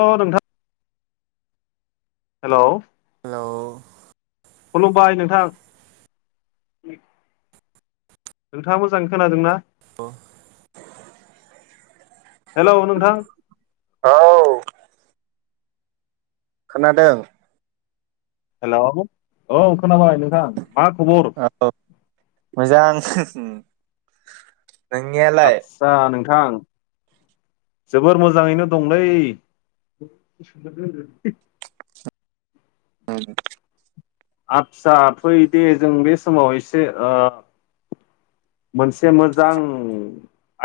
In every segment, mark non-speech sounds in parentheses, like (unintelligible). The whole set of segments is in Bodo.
औ नोंथां हेल'! हेल'! खुलुमबाय नोंथां! नोंथाङा मोजाङै खोनादों ना? (inaudible) हेल' नोंथां औ खोनादों हेल' औ खोनाबाय नोंथां। मा खबर? औ मोजां (inaudible) आदसा नोंथां जोबोर मोजाङैनो दंलै ओम आदसा फै दे जों बे समाव एसे ओ मोनसे मोजां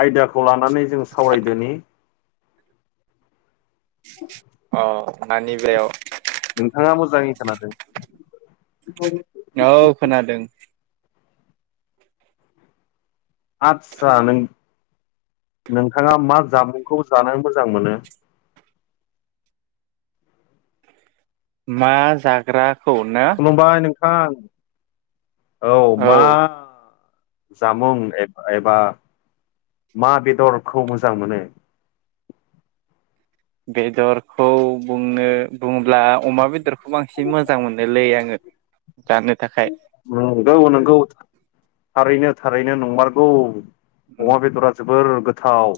आयदाखौ लानानै जों सावरायदोनि औ नानि बेलायाव नोंथांङा मोजांङै खोनादों? (unintelligible) औ खोनादों आतसा नों नोंथांङा मा जामुंखौ जानो मोजां मोनो? मा जाग्राखौ ना? थां औ मा जामुं ए-एबा मा बेदरखौ मोजां मोनो? बेदरखौ बुंनो बुंङोब्ला अमा बेदर बेदरखौ बांसिन मोजां मोनोलै आंङो जानो थाखाय। नंगौ नंगौ थारैनो थारैनो नंमारगौ अमा बेदरा जोब बोर गोथाव।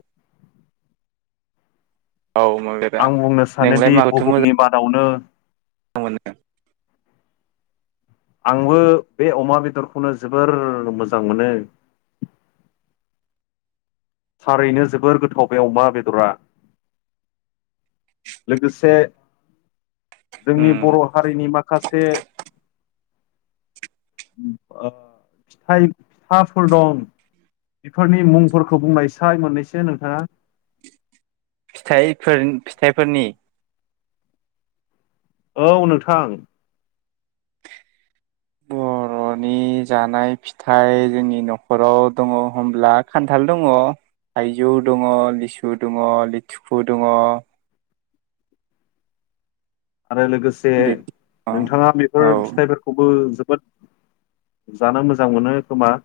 औ अमा बेदरा आं बुंनो नोंलाय सानोदि माखौथो बुहुमनि मोजां मादावनो मोनो आंबो बे अमा बेदरखौनो जोबोर मोजां मोनो। (inaudible) थारैनो जोबोर गोथाव बे अमा बेदरा। लोगोसे उम जोंनि बर' हारिनि माखासे ओ फिथाइ - फिथाफोर दं बेफोरनि मुंफोरखौ बुंनायसाय मोननैसो नोंथांङा फिथाइफोर - फिथाइफोरनि औ नोंथां नि जानाय फिथाइ जोंनि न'खराव दंङ होनब्ला खान्थाल दंङ थाइजौ दंङ लिसु दंङ लिथिखु दंङ आरो लोगोसे बे नोंथांङा औ बेफोर फिथाइफोरखौबो जोब जोबोद जानो मोजां मोनो खोमा?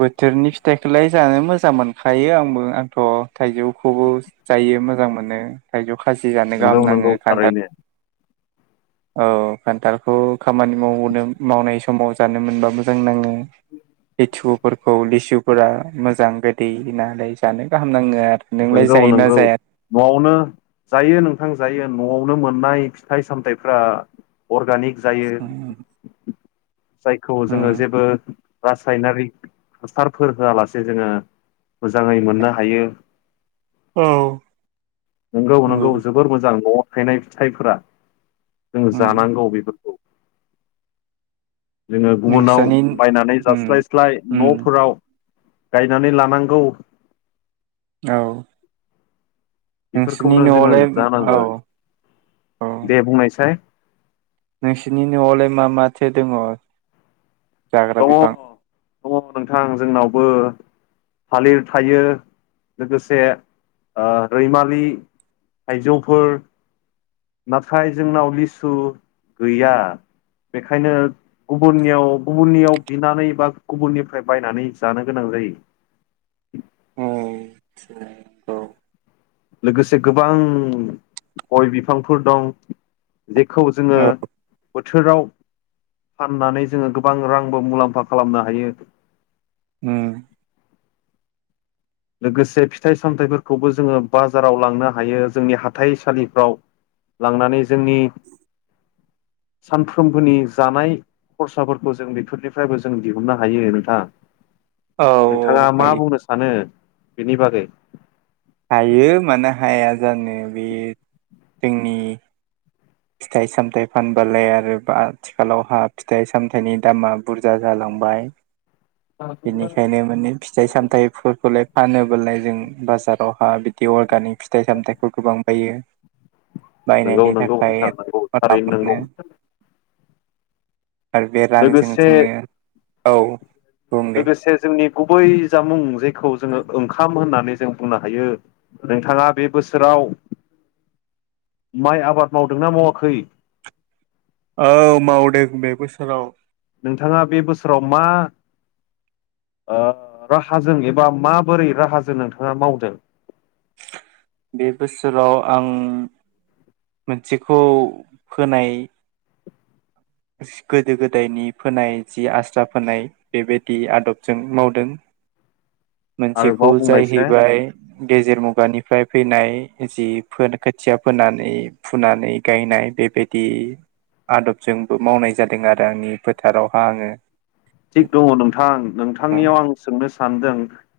बोथोरनि फिथाइखौलाय जानो मोजां मोनखायो आंबो आंथ' थाइजौखौबो जायो। मोजां मोनो थाइजौ खाजि जानो नंगौ गाहाम नंगौ नांङो खान्थाल थारैनो (inaudible) औ खान्थालखौ खामानि मावनो - मावनाय समाव जानो मोनबा मोजां नांङो। लिथुखुफोरखौ लिसुफोरा मोजां गोदै नालाय जानो गाहाम नांङो आरो। नोंलाय नंगौ जायोना नंगौ न'आवनो जायो नों नोंथां जायो न'आवनो मोननाय फिथाइ सामथायाइफ्रा अर्गानिक जायो जाया जायखौ जोंङो उम जेबो रासायनारिक हासारफोर होआलासे जोंङो मोजांङै मोननो हायो। औ नंगौ नंगौ जोबोर मोजां न'आव थायनाय फिथाइफोरा जोंङ उम जानांगौ बेफोरखौ जोंङो गुबुनाव नोंस्रानि बायनानै उम जास्लायस्लाय उम न'फोराव गायनानै लानांगौ। औ नोंसोरनि बेफोरखौनो जोंङो न'आवलाय औ जानांगौ दे बुंनायसाय नोंसिनि न'आवलाय मा माथो दंङ? दंङ दंङ नोंथां जोंनावबो थालिर थायो लोगोसे ओ रैमालि थायजौफोर नाथाय जोंनाव लिसु गैया। बेखायनो गुबुननियाव गुबुननियाव बिनानै बा गुबुननिफ्राय बायनानै जानो गोनां जायो। उम औ लोगोसे गोबां गय बिफांफोर दं। जेखौ जोङो। औ बोथोराव फाननानै जोङो गोबां रांबो मुलाम्फा खालामनो हायो। उम लोगोसे फिथाइ-सामथाइफोरखौबो जोङो बाजाराव लांनो हायो जोंनि हाथाइसालिफ्राव लांनानै जोंनि सानफ्रोमबोनि जानाय। खरसाफोरखौ जों बेफोरनिफ्रायबो जों दिहुननो हायो नोंथां। औ नोंथाङा मा हायो बुंनो सानो बेनि बागै? हायो मानो हाया जानो बे जोंनि फिथाइ सामथाइ फानबालाय आरो बा आथिखालावहा फिथाइ सामथायाइनि दामा बुरजा जालां बाय बेनिखायनो माने फिथाय सामथायफोरखौलाय फानोबालाय जों बाजारावहा बिदि अर्गानिक फिथाइ सामथाइखौ गोबां बायो। नंगौ बायनायनि नंगौ थाखाय नोंथा नंगौ रां थारैनो नंगौ। मोनो आरो बे रांजों लोगोसे जोङो औ। बुं दे लोगोसे जोंनि गुबै जामुं जायखौ जोङो ओंखाम होननानै जों बुंनो हायो नोंथाङा बे बोसोराव माइ आबाद मावदोंना मावाखै? औ मावदों बे बोसोराव। नोंथाङा बे बोसोराव मा ओ राहाजों एबा माबोरै राहाजों नोंथाङा मावदों? (inaudible) बे बोसोराव आं मोनसेखौ फोनाय गोदो गोदायनि फोनाय जि आस्रा फोनाय बेबायदि आदबजों मावदों। (inaudible) मोनसेखौ आरोबाव बुंनायसाय जाहैबाय गेजेर मुगानि फ्राय फैनाय जि फोन खोथिया फोनानै फुनानै गायनाय बेबायदि आदबजोंबो मावनाय जादों आरो आंनि फोथारावहा आङो थिग दङ नोंथां नोंथांनियाव आं सोंनो सानदों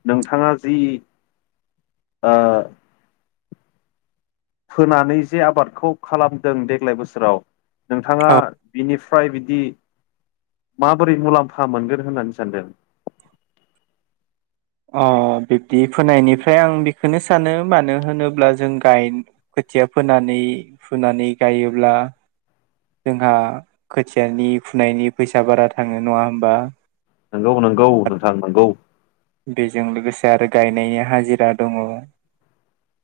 नोंथाङा जि ओ फोनानै जे आबादखौ खालामदों देग्लाय बोसोराव नोंथाङा औ बिनि फ्राय बिदि माबोरै मुलाम्फा मोनगोन होननानै सानदों? (inaudible) अह बिब्दि फोनायनिफ्राय आं बेखोनो सानो मानो होनोब्ला जों गाय खोथिया फोनानै फुनानै गायोब्ला जोंहा खोथियानि फुनायनि फैसा बारा थाङो नङा होमबा? नंगौ नंगौ नोंथां नंगौ। बेजों लोगोसे आरो गायनायनि हाजिरा दङ।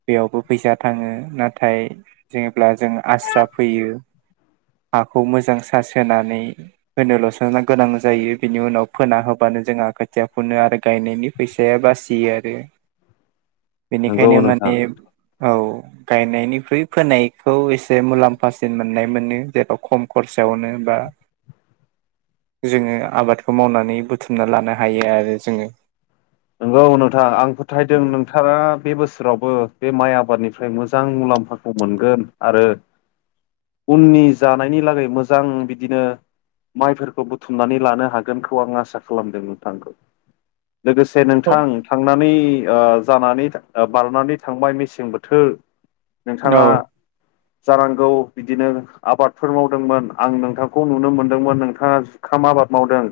बेयावबो फैसा थाङो नाथाय जेब्ला जों आस्रा फैयो हाखौ मोजां सासोनानै होनो ल'सो गोनां जायो बिनि उनाव फोना होबा नो जोंहा खोथिया फुनो आरो गायनायनि फैसाया बासियो आरो। नंगौ बेनिखायनो माने नोंथां औ। गायनायनिख्रुइ फोनायखौ एसे मुलाम्फासिन मोननाय मोनो जेथ' खम खरसायावनो बा (inaudible) जोङो आबादखौ मावनानै बुथुमना लानो हायो आरो जोङो। नंगौ नोंथां आं फोथायदों नोंथाङा बे बोसो रावबो बे माइ आबादनिफ्राय मोजां मुलाम्फाखौ मोनगोन आरो उननि जानायनि लागै मोजां बिदिनो माइफोरखौ बुथुमनानै लानो हागोनखौ आं आसा खालामदों नोंथांखौ लोगोसे जे औ नोंथां थांनानै ओ जानानै ओ बारनानै थांबाय मेसें बोथोर नोंथाङा जानांगौ बिदिनो आबादफोर मावदोंमोन आं नोंथांखौ नुनो मोनदोंमोन नोंथाङा जुखाम आ बाद मावदों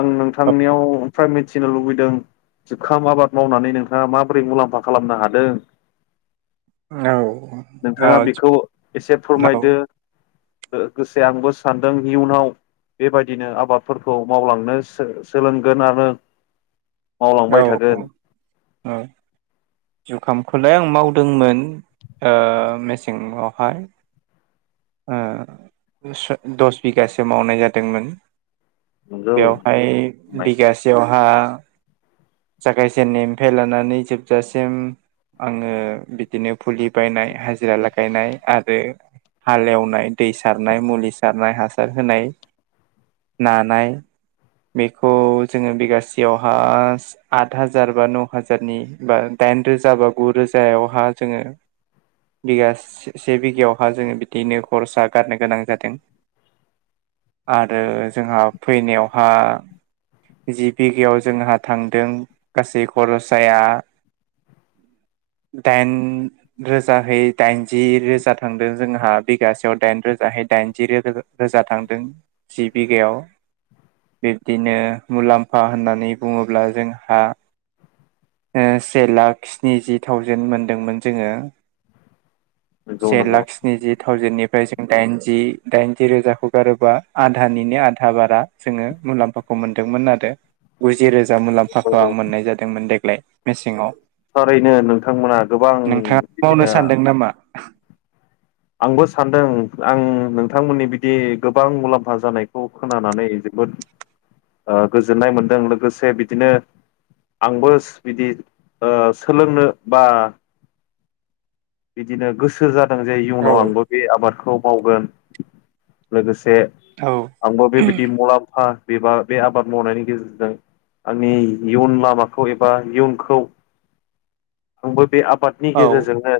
आं नोंथांनियाव फ्राय मिथिनो लुबैदों। जुखाम आबाद मावनानै नोंथाङा माबोरै मुलाम्फा खालामनो हादों? औ (inaudible) नोंथाङा बेखौ औ एसे फोरमायदो। ओ-गोसे आंबो सानदों इयुनाव बेबायदिनो आबादफोरखौ मावलांनो सो-सोलोंगोन आरो (inaudible) औ औ थागोन औ। जुखामखौलाय आं मावदोंमोन ओ मेसेंआवहाय। ओ बेसर दस बिगासो मावनाय जादोंमोन। नंगौ बेवहाय बिगासेयावहा जागाय जेननायनिफ्राय लानानै जोबजासिम सिम आङो बिदिनो फुलि बायनाय हाजिरा लागायनाय आरो हालेवनाय दै सारनाय मुलि सारनाय हासार होनाय ना नाय बेखौ जोङो बिगासेयावहास आद हाजार बा नौ' हाजारनि बार दाइन रोजा बा गु रोजायावहा जोङो बिगासे से बिगायावहा जोङो बिदिनो खरसा गारनो गोनां जादों। आरो जोंहा फैनायावहा जि बिगायाव जोंहा थांदों गासै खर'साया (inaudible) दाइन रोजाहै दाइनजि रोजा थांदों जोंहा बिगासेयाव दाइन रो जाहै दाइनजि रो रोजा थांदों जि बिगायाव। बिब्दिनो मुलाम्फा होननानै बुङोब्ला जोंहा ओ से लाख स्निजि थावजेेन मोनदोंमोन जोङो। नंगौ से नंगौ लाख स्निजि थावजेेननिफ्राय जों दाइनजि दाइनजिरोजाखौ गारोबा आधानिनो आधा बारा जोङो मुलाम्फाखौ मोनदों मोन आरो गुजि रोजा मुलाम्फाखौ आं मोननाय जादोंमोन देग्लाय मेसेङाव। थारैनो नोंथांमोना गोबां नोंथाङा मावनो बिदिनो सानदों नामा आंबो सानदों आं नोंथांमोननि बिदि गोबां मुलाम्फा जानायखौ खोनानानै बोद गोजोननाय मोनदों लोगोसे बिदिनो आंबोस बिदि ओ सोलोंनो बा बिदिनो गोसो जादों जे औ इयुनाव आंबो बे आबादखौ मावगोन लोगोसे से औ आंबो बेबायदि मुलाम्फा एबा बे आबाद मावनायनि गेजेरजों आंनि इयुन लामाखौ एबा इयुनखौ (inaudible) आंबो बे आबा बादनि औ गेजेरजोंनो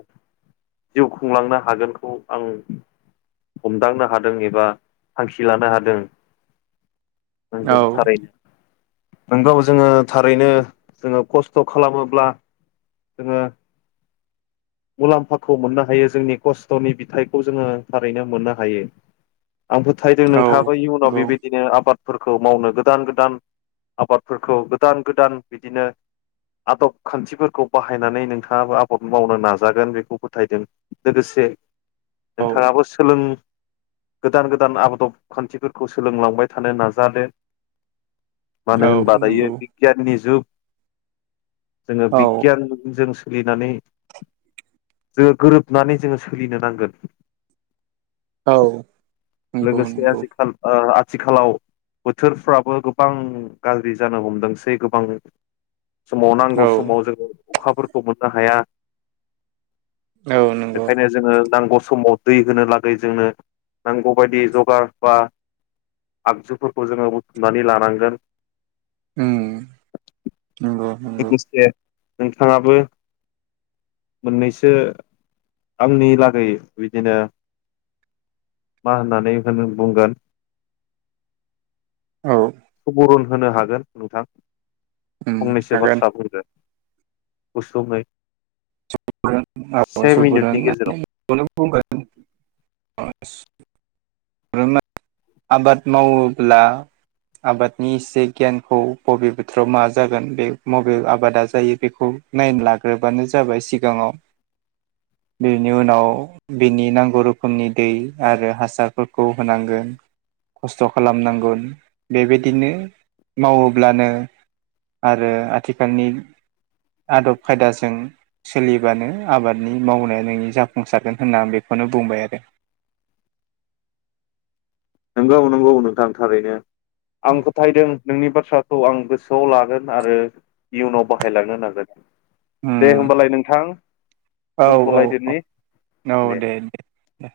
जिउ खुंलांनो हागोनखौ आं हमदांनो हादों एबा थांखि लानो हादों। आं दं औ थारैनो। नोंगौ जोङो थारैनो जोङो खस्थ' खालामोब्ला जोङो (inaudible) मुलाम्फाखौ मोननो हायो जोंनि खस्थ'नि बिथाइखौ जोङो थारैनो मोननो हायो। आं फोथायदों नंगौ नोंथाङाबो इयुनाव बेबायदिनो आबाद फोरखौ मावनो गोदान-गोदान आबादफोरखौ गोदान-गोदान बिदिनो आदब खान्थिफोरखौ बाहायनानै नोंथाङाबो आबाद मावनो नाजा जागोन बेखौ फोथायदों लोगोसे औ नोंथाङाबो सोलों गोदान-गोदान आबदब खान्थिफोरखौ सोलोंलांबाय थानो नाजादो। औ मानो होनबा दायो नंगौ बिगियाननि जुग जोङो औ बिगियानजों सोलिनानै जोङो गोरोबनानै जोङो सोलिनो नांगोन। औ (inaudible) नंगौ लोगोसे नंगौ आजिखाल ओ आथिखालाव बोथोरफ्राबो गोबां गाज्रि जानो हमदोंसै गोबां समाव नांगौ औ समाव जोङो अखाफोरखौ मोननो हाया। औ नंगौ बेखायनो जोङो नांगौ समाव दै होनो लागै जोंनो नांगौबायदि जगार बा आगजुफोरखौ जोङो बुथुमनानै लानांगोन। उम नंगौ नंगौ। लोगोसे नोंथाङाबो। मोननैसो आंनि लागै बिदिनो मा होननानै होन बुंगोन औ सुबुरुन होनो हागोन नोंथां उम फंनैसो। हागोन बाथ्रा बुंदो गुसुङै। (unintelligible) से मिनिटनि सुबुरुन (unintelligible) गेजेराव (unintelligible) आबाद मावोब्ला आबादनि एसे गियानखौ बबे बोथोराव मा जागोन बे मबे आबादा जायो बेखौ नायन लाग्रोबानो जाबाय सिगाङाव बेनि उनाव बिनि नांगौ रोखोमनि दै आरो हासारफोरखौ होनांगोन। खस्थ' खालामनांगोन बेबायदिनो मावोब्लानो आरो आथिखालनि आदब खायदाजों सोलिबानो आबादनि मावनाया नोंनि जाफुंसारगोन होनना आं बेखौनो बुंबाय आरो। नंगौ नंगौ नोंथां थारैनो। आं फोथायदों नोंनि बाथ्राखौ आं गोसोआव लागोन आरो इयुनाव बाहायलांनो नांगोन। उम दे होमबालाय नोंथां। औ औ औ दोनथ'लायदिनि औ दे दे दे।